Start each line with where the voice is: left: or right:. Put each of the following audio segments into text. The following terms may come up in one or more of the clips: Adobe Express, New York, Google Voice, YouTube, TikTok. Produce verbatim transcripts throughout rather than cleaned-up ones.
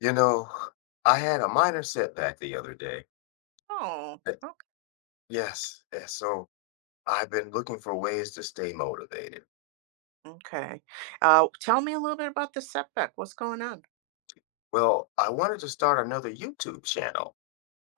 left: You know, I had a minor setback the other day.
right: Oh,
left: Uh,
right: ok
left: Yes, uh, so I've been looking for ways to stay motivated.
right: okay. Uh, tell me a little bit about the setback. What's going on?
left: Well, I wanted to start another YouTube channel,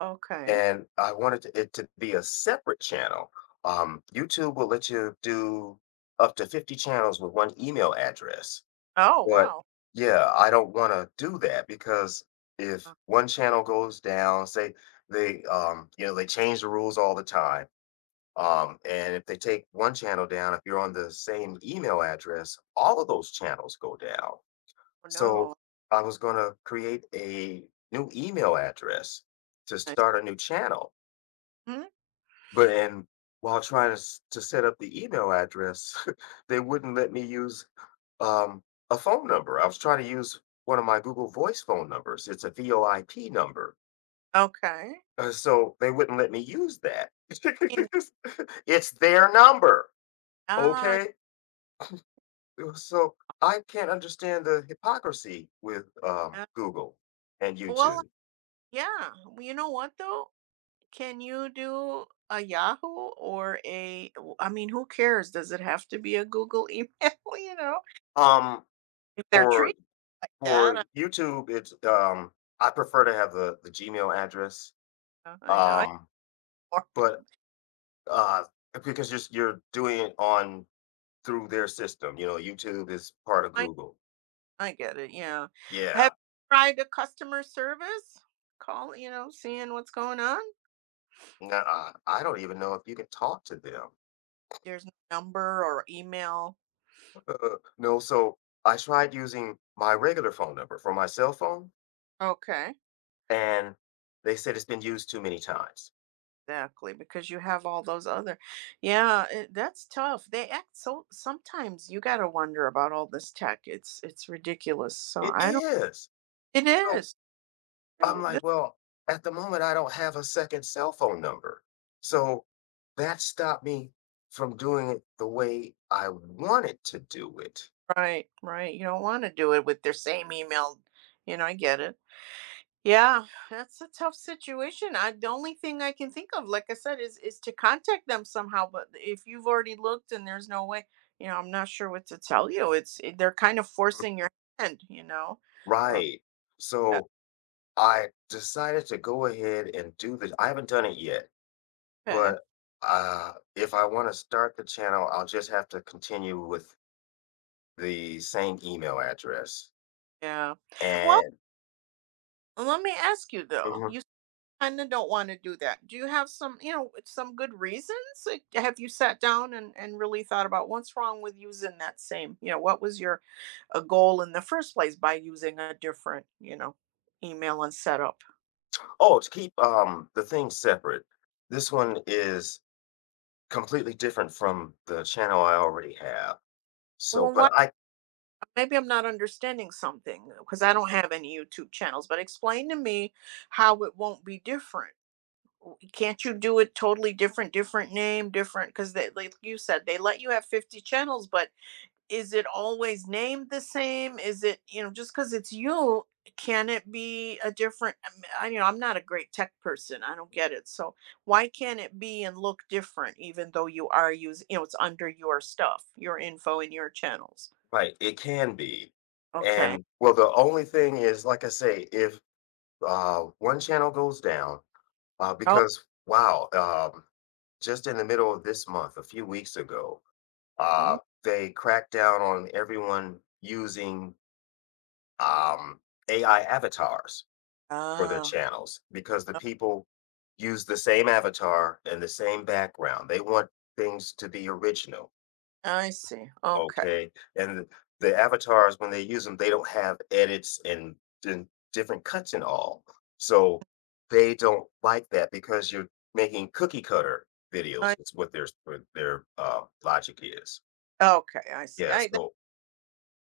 right: Okay.
left: and I wanted to- it to be a separate channel. Um, YouTube will let you do up to fifty channels with one email address.
right: Oh,
left: But
right: wow.
left: yeah, I don't want to do that because if
right: Oh,
left: one channel goes down, say they um, you know, they change the rules all the time. Um, and if they take one channel down, if you're on the same email address, all of those channels go down. So
right: no.
left: I was going to create a new email address to
right: I s
left: start a new channel.
right: Mhm.
left: But and while trying to, s- to set up the email address, they wouldn't let me use um, a phone number. I was trying to use one of my Google Voice phone numbers. It's a VoIP number.
right: Okay.
left: Uh, So they wouldn't let me use that.
right: In
left: It's their number.
right: ah,
left: Okay. Uh, So I can't understand the hypocrisy with um,
right: yeah.
left: Google and
right: Well,
left: YouTube.
right: yeah. Well, you know what, though? Can you do a Yahoo or a w I mean, who cares? Does it have to be a Google email, you know?
left: Um,
right: If they're
left: for
right: treating like
left: for
right: that, I
left: YouTube, it's um, I prefer to have the the Gmail address,
right: know. I know.
left: um, but uh, because you're s- you're doing it on through their system, you know, YouTube is part of
right: I
left: Google.
right: I get it, yeah. Have
left: Yeah,
right: you tried a customer service? Call, you know, seeing what's going on?
left: nuh-uh. I don't even know if you can talk to them.
right: There's no number or email.
left: Uh, no, so I tried using my regular phone number for my cell phone,
right: Okay.
left: and they said it's been used too many times.
right: Exactly, because you have all those other. Yeah, it, that's tough. They act so sometimes you gotta wonder about all this tech. It's it's ridiculous. So
left: It
right: I don't,
left: is.
right: it
left: So,
right: is.
left: I'm
right: You
left: like,
right: that's
left: "Well, at the moment, I don't have a second cell phone number." So, that stopped me from doing it the way I wanted to do it.
right: Right, right. You don't wanna do it with their same email. You know, I get it. Yeah, that's a tough situation. I the only thing I can think of, like I said, is is to contact them somehow. But if you've already looked and there's no way, you know, I'm not sure what to tell you. It's it- they're kind of
left: Mm,
right: forcing your hand, you know. Uh,
left: right.
right: yeah,
left: So, I decided to go ahead and do this. I haven't done it yet.
right: okay,
left: But, uh, if I wanna start the channel, I'll just have to continue with the same email address
right: yeah. Well,
left: and
right: let me ask you though.
left: mhm.
right: You kind of don't want to do that. Do you have some, you know, some good reasons? Like, have you sat down and and really thought about what's wrong with using that same? You know, what was your a goal in the first place by using a different, you know, email and setup.
left: Oh, to keep, um, the things separate. This one is completely different from the channel I already have. So,
right: Well, why?
left: but I
right: Maybe I'm not understanding something because I don't have any YouTube channels. But explain to me how it won't be different. Can't you do it totally different, different name, different? Because they, like you said, they let you have fifty channels, but is it always named the same? Is it, you know, just because it's you, can it be a different? um, I, you know, I'm not a great tech person. I don't get it. So why can't it be and look different, even though you are using, you know, it's under your stuff, your info and your channels?
left: right, it can be.
right: Okay.
left: And, well, the only thing is, like I say, if, uh, one channel goes down, uh,
right: Oh,
left: because wow, um, just in the middle of this month, a few weeks ago,
right: mm,
left: Uh, they cracked down on everyone using um, A I avatars for their
right: ah,
left: channels because the people use the same avatar and the same background. They want things to be original,
right: I see. Okay.
left: okay? And the avatars, when they use them, they don't have edits and, and different cuts and all. So they don't like that because you're making cookie cutter
right: I
left: videos. It's what their what their uh, logic is.
right: okay. I see.
left: Yeah.
right: I that,
left: So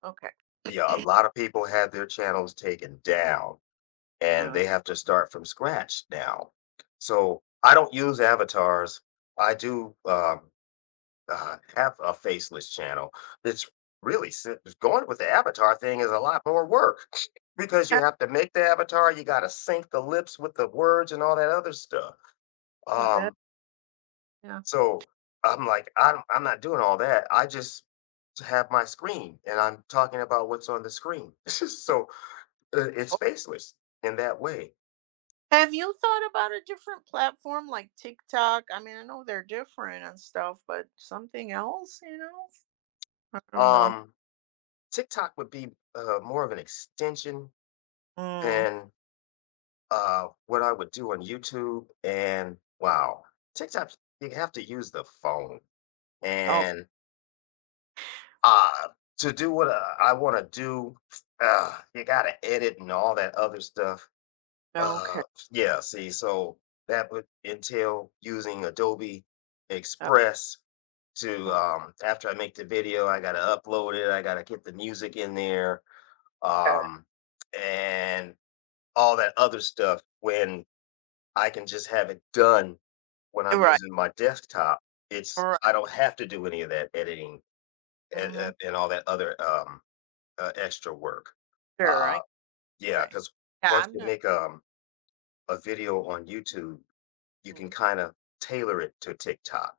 right: okay.
left: yeah, a lot of people had their channels taken down and
right: Uh,
left: they have to start from scratch now. So I don't use avatars. I do um, uh, have a faceless channel. It's really si- Going with the avatar thing is a lot more work because you
right: uh,
left: have to make the avatar. You got to sync the lips with the words and all that other stuff.
right: uh, that,
left: Um,
right: yeah.
left: so I'm like, I'm, I'm not doing all that. I just have my screen and I'm talking about what's on the screen. So uh, it's spaceless in that way.
right: Have you thought about a different platform like TikTok? I mean, I know they're different and stuff, but something else, you know? I don't know.
left: Um, TikTok would be uh, more of an extension
right: Mm.
left: than uh, what I would do on YouTube. And wow, TikTok, you have to use the phone.
right: Oh,
left: And uh, to do what uh, I want to do, uh, you got to edit and all that other stuff. Uh,
right: okay.
left: yeah, see, so that would entail using Adobe
right: Oh,
left: Express to um after I make the video, I gotta upload it, I gotta get the music in there,
right: okay.
left: um, and all that other stuff, when I can just have it done when
right: You're
left: I'm
right: right.
left: using my desktop.
right: All
left: It's
right: right.
left: I don't have to do any of that editing and,
right: Mm-hmm.
left: and, and all that other um uh, extra work.
right: Sure.
left: Uh
right: I,
left: yeah,
right: okay.
left: because
right: Yeah,
left: once
right: I'm
left: you
right: not.
left: make um a video on YouTube, you
right: Mhm.
left: can kind of tailor it to TikTok.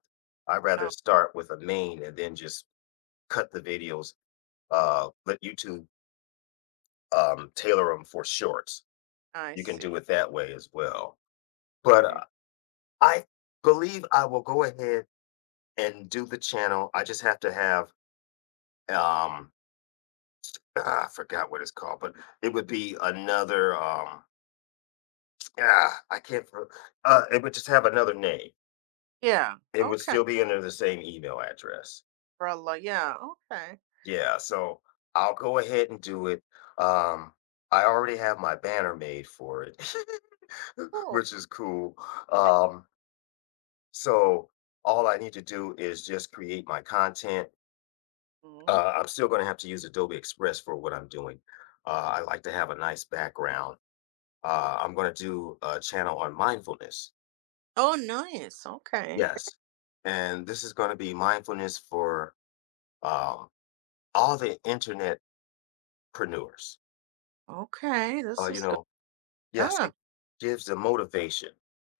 left: I'd rather
right: Oh,
left: start with a main and then just cut the videos, uh, let YouTube um, tailor them for shorts.
right: I
left: You can
right: see.
left: do it that way as well. But
right: Okay.
left: uh, I believe I will go ahead and do the channel. I just have to have um, ah, I forgot what it's called, but it would be another. Um, ah, I can't. Re- Uh, it would just have another name.
right: Yeah.
left: It would
right: Okay.
left: still be under the same email address.
right: Umbrella. Yeah. Okay.
left: Yeah, so I'll go ahead and do it. Um, I already have my banner made for it,
right: Cool.
left: which is cool.
right: Yeah.
left: Um, so all I need to do is just create my content.
right: Mhm.
left: Uh, I'm still going to have to use Adobe Express for what I'm doing. Uh, I like to have a nice background. Uh, I'm going to do a channel on mindfulness.
right: Oh, nice. Okay.
left: Yes. And this is going to be mindfulness for um, all the internetpreneurs.
right: Okay.
left: Uh,
right: This
left: you
right: is good.
left: know, Yes,
right: Yeah.
left: it gives them motivation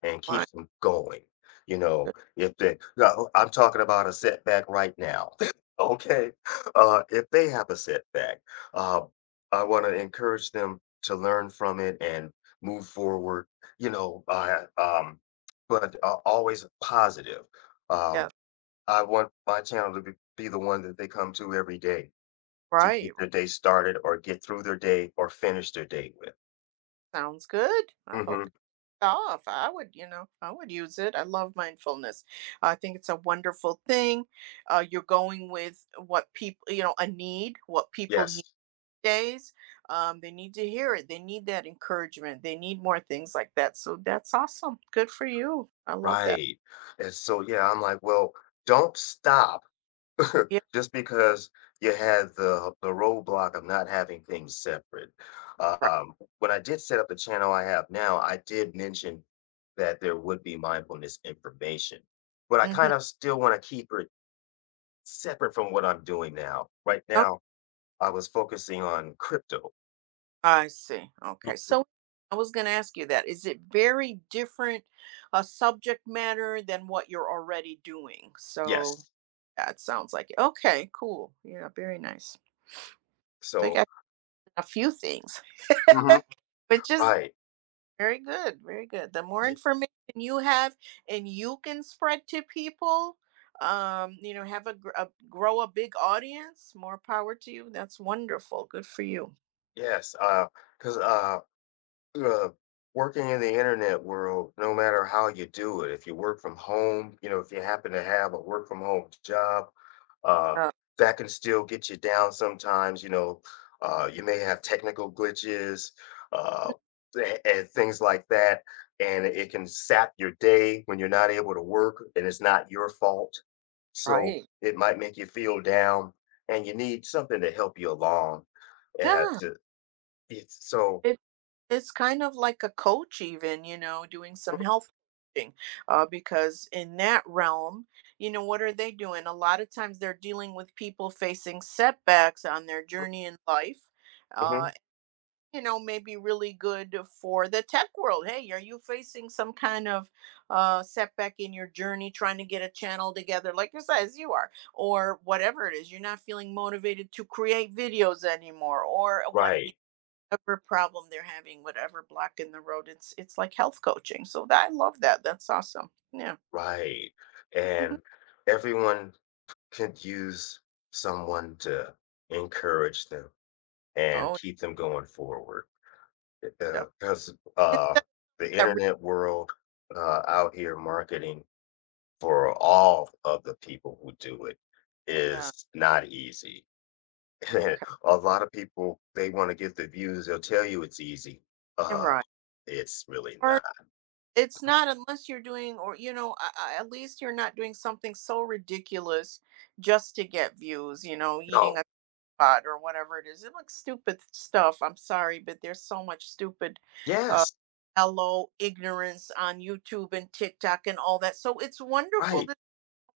left: and
right: Right.
left: keeps them going, you know,
right: Good.
left: if they no, I'm talking about a setback right now, okay? Uh, if they have a setback, uh, I wanna encourage them to learn from it and move forward, you know, uh, um, but, uh, always positive.
right: Yeah.
left: Um, I want my channel to be be the one that they come to every day to get
right: Right.
left: their day started or get through their day or finish their day with.
right: Sounds good. I hope
left: Mhm,
right: off. I would, you know, I would use it. I love mindfulness. I think it's a wonderful thing. Uh, you're going with what people, you know, a need, what people
left: yes.
right: need days. Um, they need to hear it. They need that encouragement. They need more things like that. So that's awesome. Good for you. I love that.
left: Right. And so, yeah, I'm like, well, don't stop
right: Yeah.
left: just because you had the the roadblock of not having things separate.
right: Right.
left: Um, when I did set up the channel I have now, I did mention that there would be mindfulness information, but I
right: Hmm.
left: kind of still want to keep it separate from what I'm doing now. Right
right: Oh,
left: now, I was focusing on crypto.
right: I see. Okay.
left: Mhm.
right: So I was going to ask you that. Is it very different a subject matter than what you're already doing? So
left: Yes.
right: yeah, it sounds like it. Okay, cool. Yeah, very nice. They
left: So,
right: got a few things,
left: mhm,
right: which is
left: right.
right: very good. Very good. The more
left: Y-
right: information you have and you can spread to people, um, you know, have a, gr- a grow a big audience, more power to you. That's wonderful. Good for you.
left: yes. Because Uh, because uh, working in the internet world, no matter how you do it, if you work from home, you know, if you happen to have a work from home job, uh,
right: Yeah,
left: that can still get you down sometimes. You know, uh, you may have technical glitches, uh, a- and things like that. And it can sap your day when you're not able to work and it's not your fault. So
right: right.
left: it might make you feel down and you need something to help you along. And
right: Yeah.
left: to, it's so,
right: It it's kind of like a coach even, you know, doing some health coaching, uh, because in that realm, you know, what are they doing? A lot of times they're dealing with people facing setbacks on their journey in life.
left: mhm,
right: Uh, you know, maybe really good for the tech world. Hey, are you facing some kind of uh, setback in your journey trying to get a channel together, like you said, as you are, or whatever it is? You're not feeling motivated to create videos anymore, or what?
left: right.
right: Whatever problem they're having, whatever block in the road, it's it's like health coaching. So that, I love that. That's awesome. Yeah.
left: Right.
right: Mhm.
left: And everyone could use someone to encourage them and
right: Oh,
left: keep them going forward. Because
right: yeah.
left: uh, 'cause,
right: It's
left: uh,
right: that,
left: the
right: that re-
left: internet world, uh, out here marketing for all of the people who do it,
right: yeah.
left: is not easy. And
right: Okay.
left: a lot of people, they want to get the views, they'll tell you it's easy.
right: Yeah,
left: Uh,
right: right.
left: it's really
right: Or
left: not.
right: it's not unless you're doing, or you know, I, I- at least you're not doing something so ridiculous just to get views. You know, eating
left: No,
right: a spot or whatever it is. It looks stupid stuff. I'm sorry, but there's so much stupid uh,
left: yes,
right: hello ignorance on YouTube and TikTok and all that. So it's wonderful
left: right.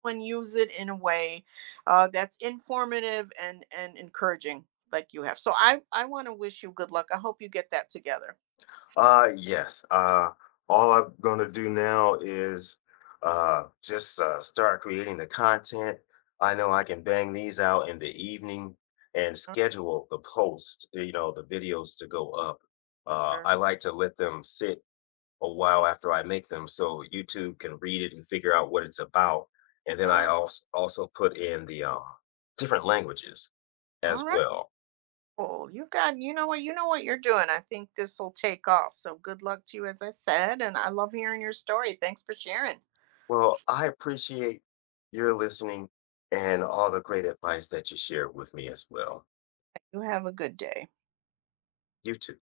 right: and use it in a way uh, that's informative and and encouraging like you have. So i i want to wish you good luck. I hope you get that together.
left: Uh, yes. Uh, all I'm gonna do now is uh just uh, start creating the content. I know I can bang these out in the evening and
right: All right,
left: schedule the post, you know, the videos to go up. Uh,
right: sir.
left: I like to let them sit a
right: Mm,
left: while after I make them so YouTube can read it and figure out what it's about. And then I
right: uh,
left: also also put in the um different languages
right: all
left: as
right: right,
left: well.
right: cool. You got, you know what, you know what you're doing. I think this will take off, so good luck to you, as I said, and I love hearing your story. Thanks for sharing.
left: Well, I appreciate your listening and all the great advice that you shared with me as well.
right: You have a good day.
left: You too.